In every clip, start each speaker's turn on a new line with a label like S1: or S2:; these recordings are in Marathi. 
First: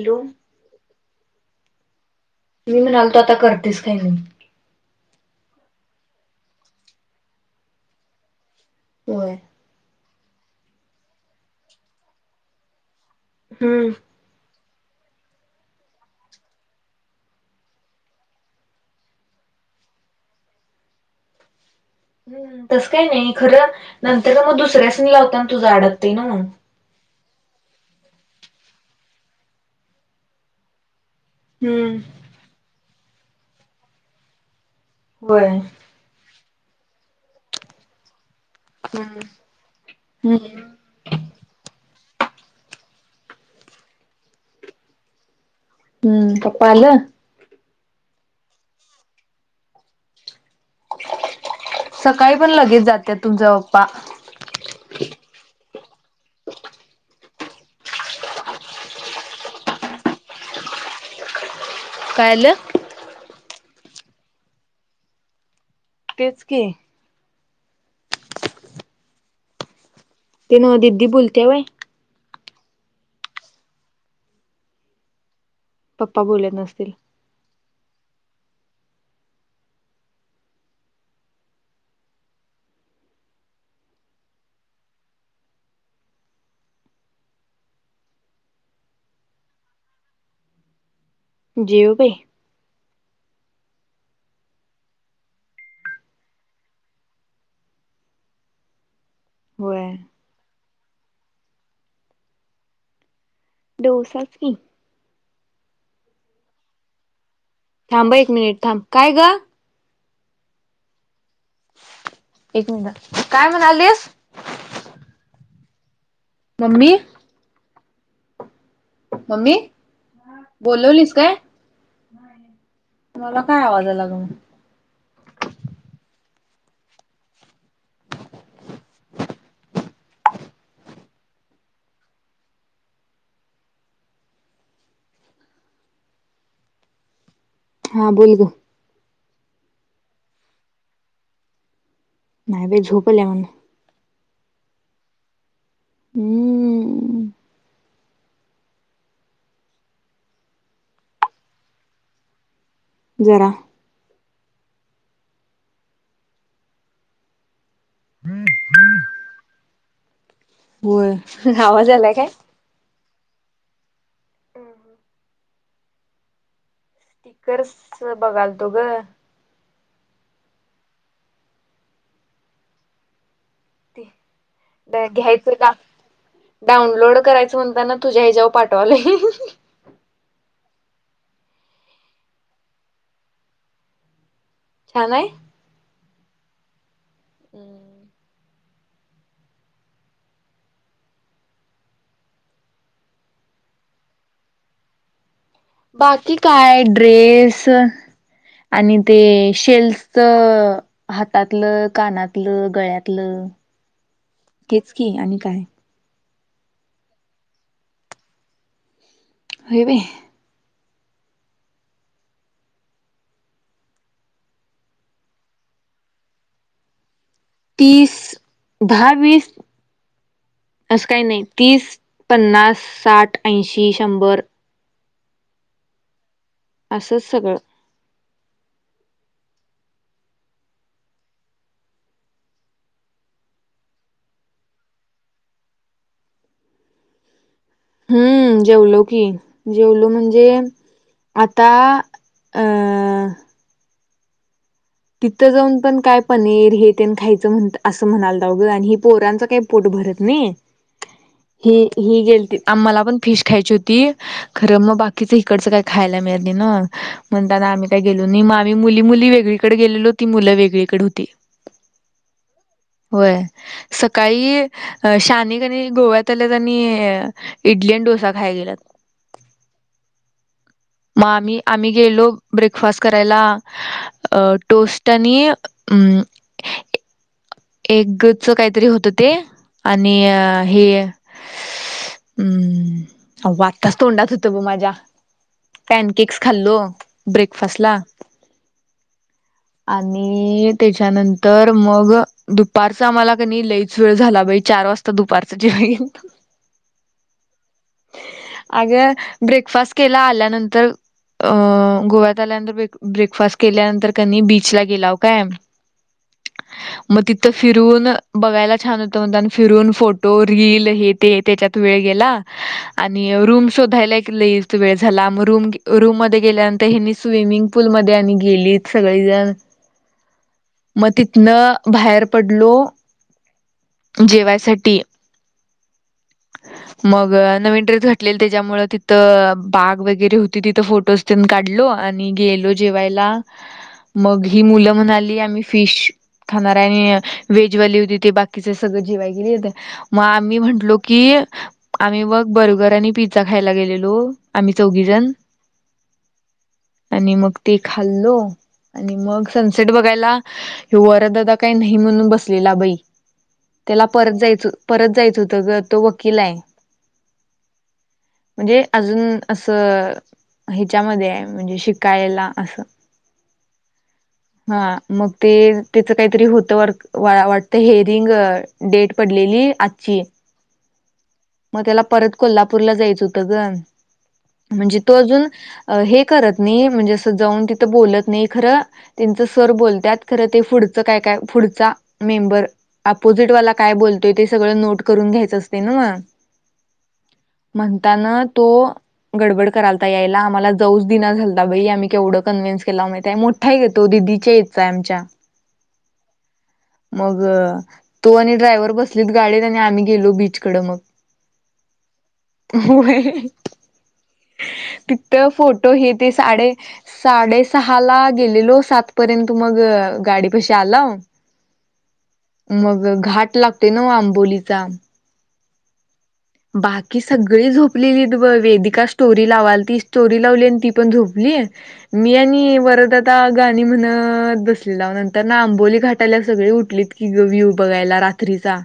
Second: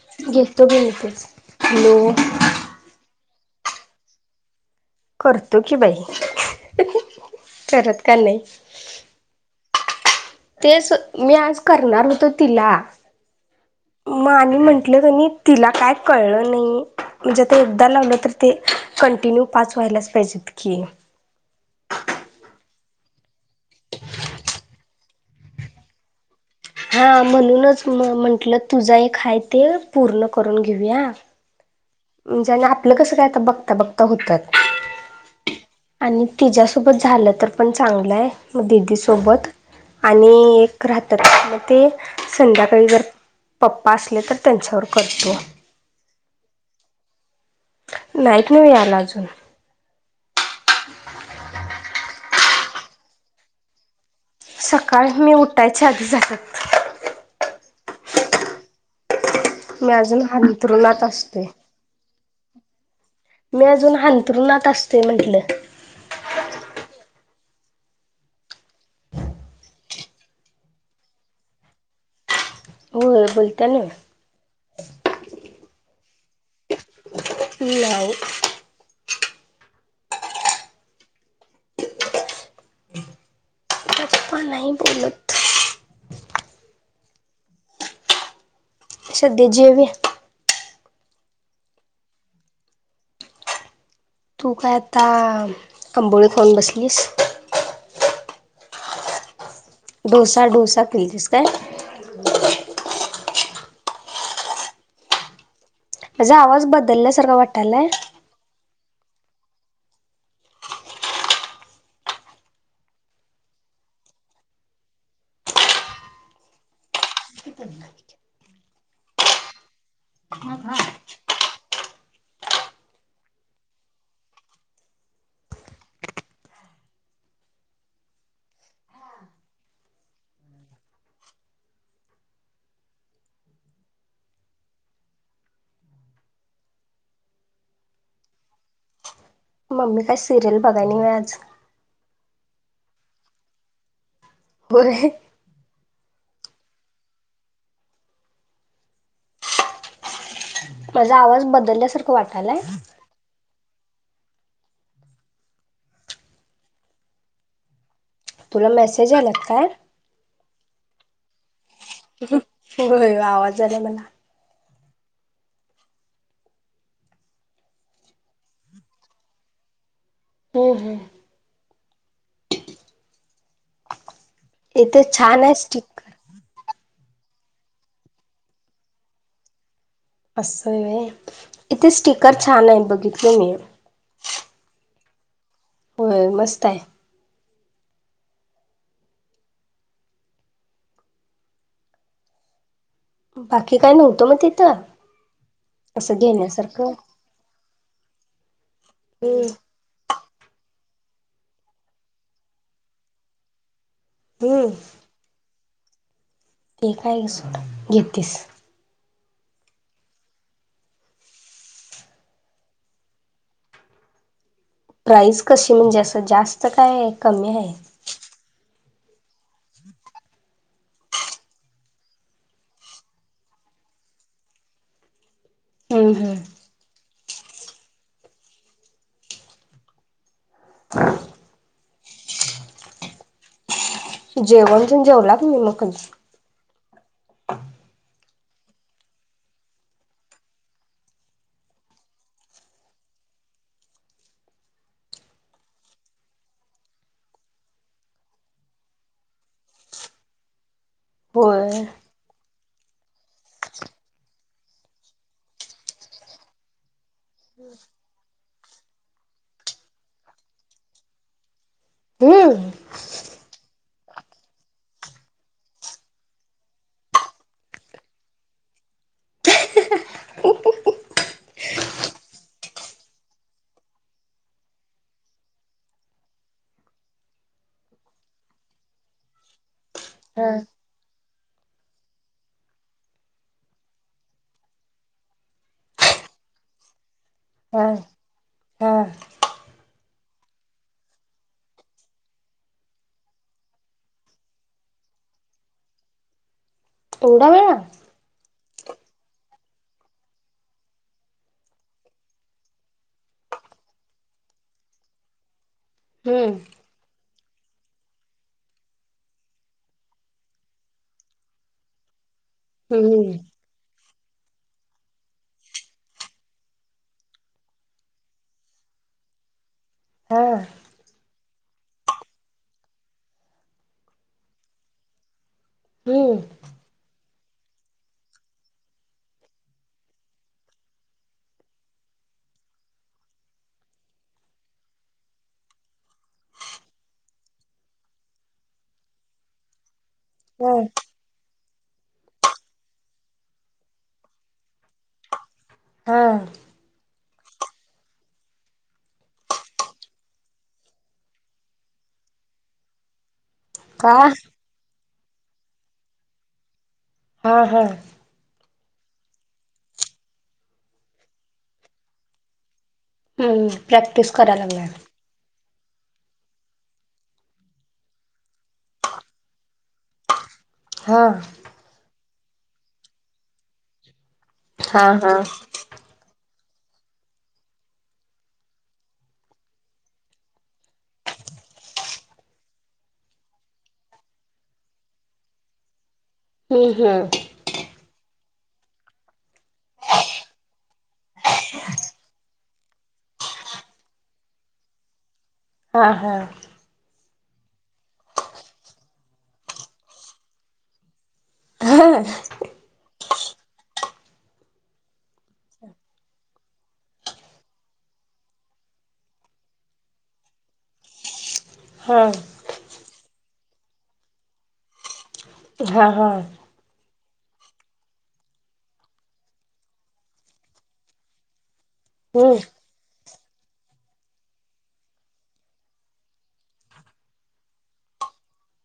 S1: Hello
S2: hello.
S1: मी म्हणाल तो आता करतेस काही नाही.
S2: करतो की बाई करत का नाही.
S1: होय.
S2: तेच मी आज करणार होतो तिला
S1: हम्म
S2: मग आणि म्हटलं तिला काय कळ नाही म्हणजे एकदा लावलं तर ते कंटिन्यू पाच व्हायला व्हायलाच पाहिजेत की?
S1: हम्म तसं काही नाही खरं नंतर मग दुसऱ्यास नि लावताना होताना तुझं अडकते ना.
S2: हा म्हणूनच मग म्हंटलं तुझा एक आहे ते पूर्ण करून घेऊया.
S1: हम्म
S2: म्हणजे आणि आपलं कसं काय बघता बघता होतात.
S1: होय.
S2: तिच्या सोबत झालं तर पण चांगलंय. मग दिदी
S1: हम्म
S2: सोबत आणि एक राहात मग ते संध्याकाळी जर पप्पा असले तर त्यांच्यावर करतो.
S1: हम्म पप्पा आलं?
S2: नाहीत नव याला अजून.
S1: सकाळी पण लगेच जाते तुमचा पप्पा.
S2: सकाळ मी उठायच्या आधी जातात. मी अजून अंथरुणात असतोय.
S1: काल
S2: मी अजून हांंतरुणात असते म्हंटलं.
S1: तेच की ते न दिदी बोलते बाय.
S2: बोलता ना.
S1: पप्पा बोलत नसतील.
S2: लाव. पण नाही बोलत. सछध जे व
S1: जेओबाई.
S2: तू काय आता आंबोळत कोन बसलीस.
S1: होय.
S2: डोसा डोसा कतीस काय
S1: दडोसच नाही.
S2: माझा आवाज बदलल्यासारखा वाटत.
S1: थांब एक मिनिट थांब काय ग एक मिनिटात काय म्हणाल देस म्मी मम्मी बोलवलीस काय. मला काय आवाजा लाग म हा बोल ग
S2: मम्मी काय सिरियल बघाय नाही म आज
S1: नाही ब झोपल म्हन
S2: होरे
S1: हम्मम्.
S2: माझा आवाज बदलल्यासारखं वाटायलाय.
S1: जरा
S2: तुला मेसेज आला का
S1: हो आवाज आलाय काय.
S2: होय आवाज आलाय मला
S1: स्टिकर्स बघालतो ग
S2: हो हो. इथे
S1: ते
S2: छान
S1: घ्यायचं
S2: आहे
S1: का
S2: स्टिकर
S1: डाऊनलोड करायचं म्हणताना तुझ्या हच्याेवर पाठवाल
S2: असं इथे स्टकर छान आहेत बघितले मी
S1: छान आहे.
S2: होय मस्त आहे.
S1: हम्म.
S2: बाकी काय नव्हतं मग तिथं असं
S1: बाकी काय
S2: घेण्यासारखं
S1: ड्रेस आणि ते
S2: हम्म
S1: शेल् हातातलं कानातलं गळ्यातलं
S2: हम्म
S1: तेच की आणि काय
S2: ते काय घ सोड घेततीस
S1: होवे.
S2: प्राईस कशी म्हणजे असं जास्त काय आहे कमी आहे.
S1: दहावीीस असं काही नाही तीस पन्नास साठ ऐंशी शंभर
S2: हम् हम्.
S1: असंच सगळं
S2: जेवणण जेवलात मी मग.
S1: हम्म जेवलो की जेवलो म्हणजे आता अ तिथं जाऊन पण काय पनीर हे त्यां खायचं म्ह असं म्हणालघं आणि पोरांचं काही पोट भरत नाही
S2: होय
S1: हे ही गेलती आम्हाला पण फिश खायची होती खरं मग बाकीच इिकडचं काही खायला मिळाली ना म्हण त्यांना आम्ही काही गेलो आ्ही मुली मुली वेगळीकडे गेलेलो ती मुलं वेगळीकडे होती.
S2: हम.
S1: होय सकाळी शानि किनाय गोव्यात आल्या आणि इडली डोसा खायला गेलात.
S2: [unintelligible]
S1: मग आम्ही आम्ही गेलो ब्रेकफास्ट करायला टोस्ट आणि अमंम
S2: [unintelligible]
S1: एकच काहीतरी होतं ते आणि
S2: हा
S1: हे हम्म वाटताच तोंडात होतं ब माझ्या पॅनकेक्स खाल्लो ब्रेकफास्ट
S2: हा
S1: ला
S2: हा
S1: आणि त्याच्यानंतर मग दुपारच आम्हाला कनी लईच वेळ झाला बाई चार वाजता दुपारचा जेवायलोत
S2: एवडा वेळा.
S1: अग ब्रेकफास्ट केला आल्यानंतर अ गोव्यात आल्यानंतर ब ब्रेकफास्ट केल्यानंतर कनी बीचला गेला ओ काय
S2: हम्म.
S1: मग तिथं फिरून बघायला छान होतं म्हणत आणि फिरून फोटो रील हे ते त्याच्यात वेळ गेला आणि
S2: हम्म
S1: रूम शोधायला वेळ झाला मग रूम रूम मध्ये गेल्यानंतर हे स्विमिंग पूल मध्ये आणि गेलीत सगळी
S2: हा
S1: म तिथन बाहेर पडलो जेवायसाठी
S2: हम्म
S1: मगर मिटे घटले त्याच्यामुळे तिथं बाग वगैरे होती तिथं फोटोजन काढलो आणि गे जेवाय म ही मुलं म्हणाली आम्ही फिश खाणार आणि वेजवाली होती ते बाकीचे सगळ जेवाय गेले त मग आम्ही
S2: हा
S1: म्हंटलो की आम्ही बग बर्गर आणि पिझ्झा खायला गेलेलो आम्ही चौघी जण
S2: हा.
S1: आणि मग ते खाल्लो आणि मग सनसेट बघायला हे वर का नाही म्हण ब त्याला
S2: का
S1: परत जायचं परत जायचं होत तो वकील आहे.
S2: हा हा हा.
S1: म्हणजे अजून असं ह्याच्यामध्ये आहे म्हणजे शिकायला असं
S2: हम्म प्रॅक्टिस कराय लागलाय
S1: हा मग ते त्याचं काहीतरी होतं वर वाटत हेअरिंग डेट पडलेली आजची
S2: हा
S1: मग त्याला परत कोल्हापूरला जायचं होतं ग म्हणजे
S2: हा
S1: तो
S2: हा
S1: अजून हे करत मी म्हणजे असा जाऊन तिथं बोलत नाही खरं त्यांचे सर बोलत्यात खरं ते पुढच काय काय पुढचा मेंबर अपोजिटवाला काय बोलतोय ते सगळं नोट करून घ्यायचं असते ना मग
S2: हम्म हम्म
S1: म्हणताना तो डबड करालता यायला आम्हा जाऊ दिना झाता बई आमही केवळ कन्व्हेन्स केला मा आहे मोठा घेतो दिदीच्या याचा आमच्या
S2: हा हा.
S1: मग तो आणि ड्रायव्हर बसलीत गाडीत आणि आम्ही गेलो बीचकड मग हो.
S2: [inaudible]
S1: तिथ्थ फोटो हे ते साडे साडेसहाला गेलेलो सातपर्यंत मग गाडीपाशी आलाओ
S2: हा
S1: मग घाट लाग ते ना आंबोलीचा.
S2: हा हा.
S1: बाकी सगळी झोपलेली वेदिका स्टोरी लावाल ती स्टोरी लावली ती पण झोपली. मी
S2: हम्म
S1: आणि वरद आता गाणी म्हणत बसलेला नंतर ना आंबोली घाटाला सगळी उठलीत की व्ह्यू बघायला रात्रीचा.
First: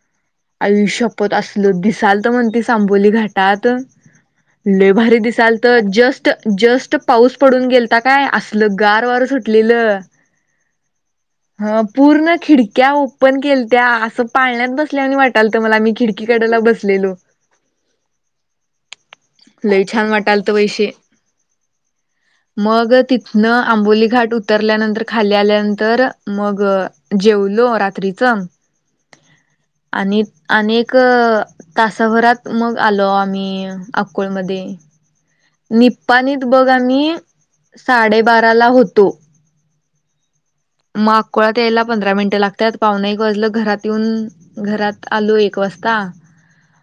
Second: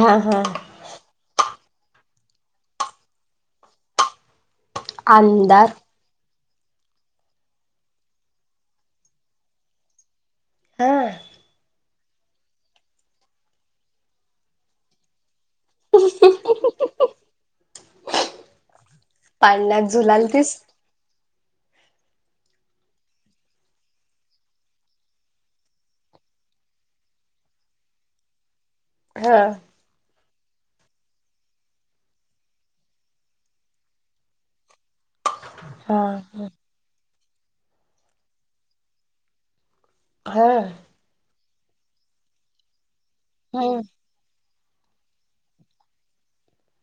S2: हा हा
S1: आईशपथ असल दिसाल तर म्हणते आंबोली घाटात लईभारी दिसालत
S2: अंधार
S1: जस्ट जस्ट पाऊस पडून गेलता काय असल गार वार सुटलेलं
S2: हा
S1: ह पूर्ण खिडक्या ओपन केलत्या असं पाळण्यात बसल्यावाणी वाट लत मला मी खिडकी कडेला बसलेलो. लय
S2: पाण्यात
S1: छान वाटायला
S2: झुलालतीस
S1: थ वैशे.
S2: [unintelligible]
S1: मग तिथन आंबोली घाट उतरल्यानंतर खाली आल्यानंतर मग जेवलो रात्रीच
S2: हा
S1: आणिक तासाभरात मग आलो आम्ही अकोळमध्ये
S2: हा
S1: निप्पाणीत बघ आम्ही साडेबाराला होतो.
S2: हा
S1: कुळात यायला पंधरा मिनटं लागतात पावनेएक वाजलं
S2: हम्म
S1: घरात येऊन घरात आलो एक वाजता,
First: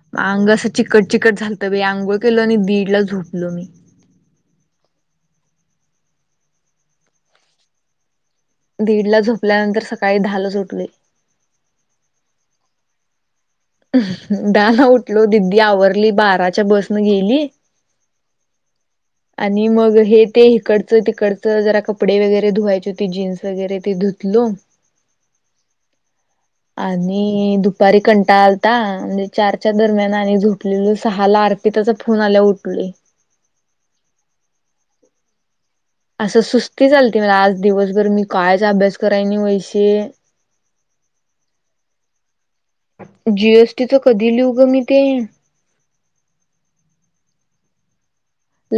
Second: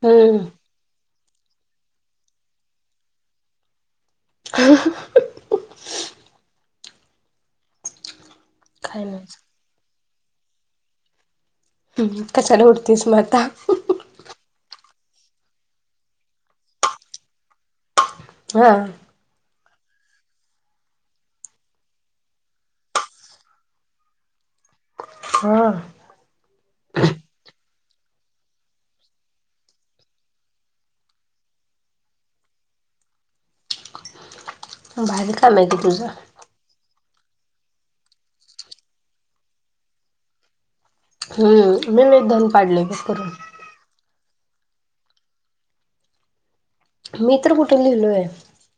S2: हम्म
S1: अंग अस चिकट चिकट झालत, मी आंघोळ केलो आणि दिडला झोपलो मी.
S2: ह ह ह ह काय
S1: दीड ला
S2: नाही
S1: झोपल्यानंतर सकाळी दहालाच उठलोय.
S2: हम् कशाला उठतेस मग आता
S1: दहाला उठलो, दिदी आवरली, बाराच्या बसन गेली.
S2: हा.
S1: आणि मग हे ते इकडचं तिकडचं जरा कपडे वगैरे धुवायचे होते, जीन्स वगैरे ते धुतलो.
S2: हा
S1: [unintelligible] आणि दुपारी कंटाळा आल आलता आणी चारच्या दरम्यान आणि झोपलेलो सहाला अर्पिताचा फोन आल्यावर उठलोय.
S2: भारी चाललंय की. तुझं
S1: असं सुस्तीच आलती मला आज दिवसभर, मी कायच अभ्यास करायनी वैशे
S2: हम्म मी निदान पाडलंय बघ करून
S1: [unintelligible] जीएसटीच कधी लिहु ग मी ते?
S2: मी तर कुठुन लिहिलोय.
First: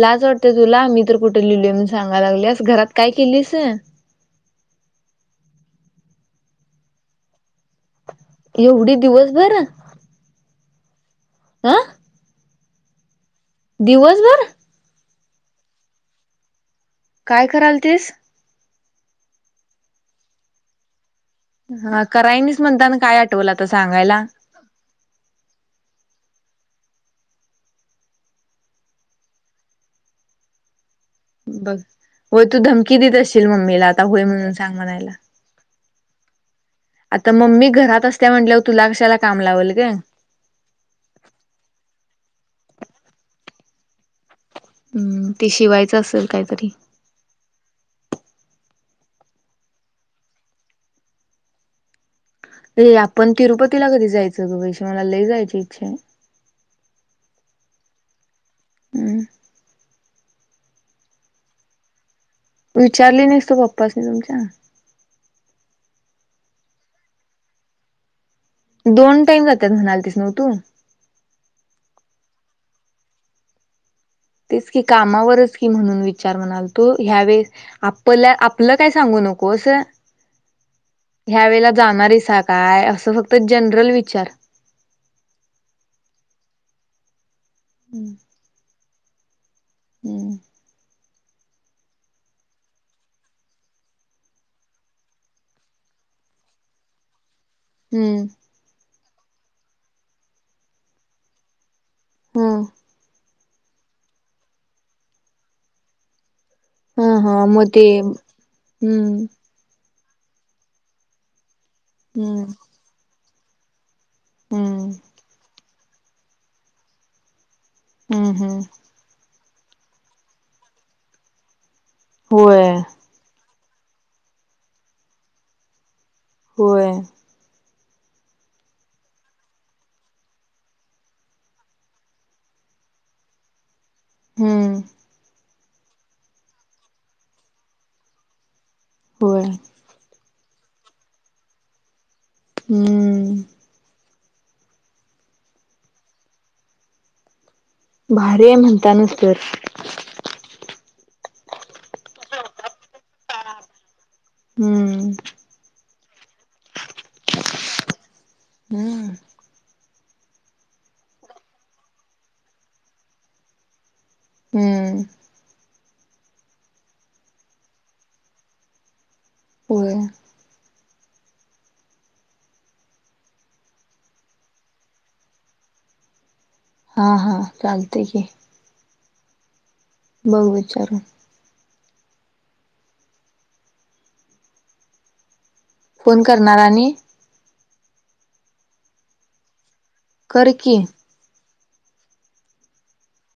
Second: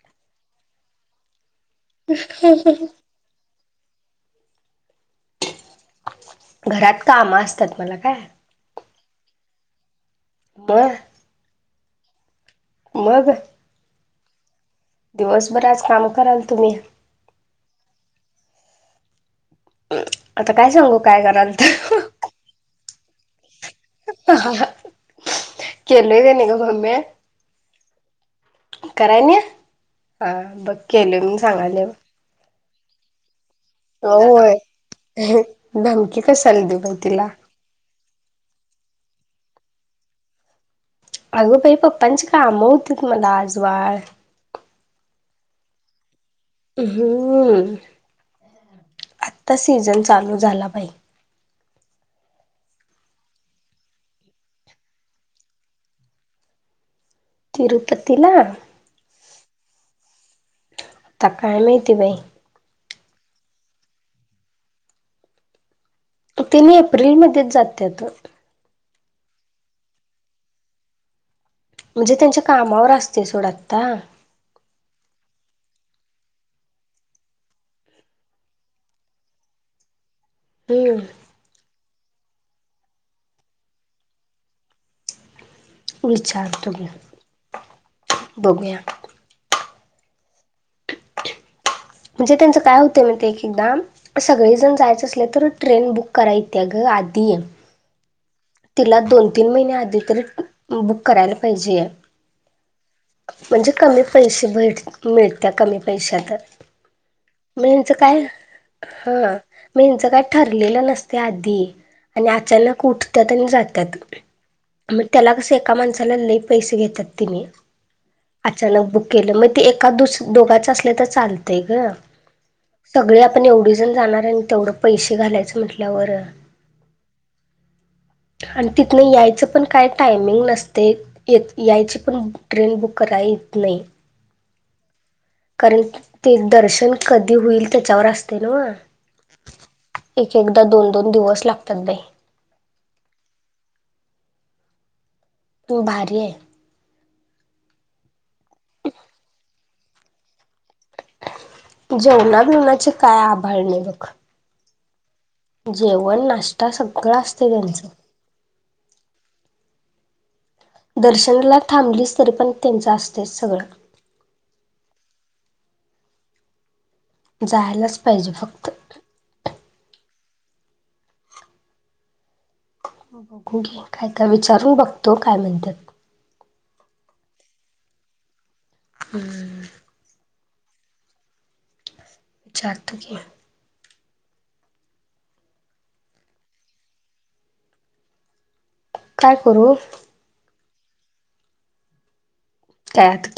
S1: लाज वाटतेय तुला मी तर कुठे लिहिलय म्हणून सांगाय लागल्यास, घरात काय केलीस?
S2: घरात काम असतात मला काय
S1: एवढी दिवसभर?
S2: बर
S1: आ
S2: मग
S1: दिवसभर?
S2: दिवसभर आज काम करालतो मी.
S1: काय करालतीस?
S2: आता काय सांगू काय कराल त ह
S1: हा करायनीच म्हणताना काय आठवलंत
S2: केलोय कणी ग मम्मे कराय नही हा? बघ केलोय म्हणून
S1: बघ.
S2: सांगायल्या बग.
S1: होय तू धमकी देत अशी ममीला आता होय म्हणून सांग म्हणायला
S2: धमकी कशाला देऊ बाई तिला
S1: आता मम्मी घरात अस त्या म्हंटल्यावर तुला कशाला काम लावल ग
S2: अग बय पप्पांची काम होतीत मला आज बाळ
S1: हम्म ते शिवायच असल
S2: हम्म आता सीझन चालू झाला बाई
S1: ये आपण तिरुपतीला कधी जायचं ग वैशे मला लई जायची इच्छा हाय.
S2: तिरूपतीला
S1: हम्म
S2: आता काय माहिती बाई
S1: विचारली नाहीस तू पप्पाासनी तुमच्या
S2: तेनि एप्रिलमध्येच जात्यात वाट
S1: दोन टाईम जात्यात म्हणालतीस न्हव तू
S2: म्हणजे त्यांच्या कामावर असतय सोड आता
S1: तेच की कामावरच की म्हणून विचार म्हणाल तो ह्या वेळेस स आप आपलं काय सांगून नकोस
S2: हम्म
S1: ह्या वेळेला जाणार आहेस. येता काय अस फक्त जनरल विचार.
S2: विचारतो बघुया.
S1: हम्म
S2: म्हणजे त्यांचं काय होतय माहिती एक एकदा सगळे जण जायचं असल तर ट्रेन बुक कराय येती गं. आधी
S1: हम्म हम्म
S2: तिला दोन तीन महिन्या आधी तर बुक करायला पाहिजेय.
S1: हम्म
S2: म्हणजे कमी पैसे भेट मिळत्या कमी पैशा तर
S1: हा हा मग ते
S2: मेंलच काय
S1: हम्म
S2: हा मेल. ते काय ठरलेलं नसतय आधी आणि
S1: हम्म
S2: अचानक उठत्यात आणि जात्यात.
S1: हम्म
S2: मग त्याला कसं एका माणसाला लय पैसे घेतात ते.
S1: हम्म हम्म
S2: अचानक बुक केलं मग ते एका दुस दोघाच असल तर चालतय ग.
S1: होय
S2: सगळे आपण एवढी जण जाणार आणि तेवढं पैसे घालायचं म्हटल्यावर
S1: होय.
S2: ह [inaudible] आणि तिथून यायचं पण काय टायमिंग नसतय येत यायची पण ट्रेन बुक करायईल. [unintelligible]
S1: हम्म
S2: करेल ते दर्शन कधी होईल त्याच्यावर असतय नव्ह.
S1: होय
S2: एक एकदा दोन दोन दिवस लागत्यात बई.
S1: हम
S2: तू भारी आहे.
S1: भारी आहे म्हणतानचं गं
S2: जेवनाबीवनाची काय आभाळ नाह बघ.
S1: हम्म
S2: जेवण नाश्ता सगळं असतय त्यांचं.
S1: हम्म
S2: दर्शनाला थांबलीस तरी पण त्यांचं असतयच सगळं.
S1: हम्म
S2: जायालाच पाहिजे फक्त.
S1: होय
S2: बघु की काय काय विचारून बघतो काय म्हणत्यात.
S1: हा हां चालतय की.
S2: हम्म
S1: बघु विचारून.
S2: विचारतो की.
S1: फोन करणार आणि
S2: काय करू?
S1: कर की.
S2: काय आता.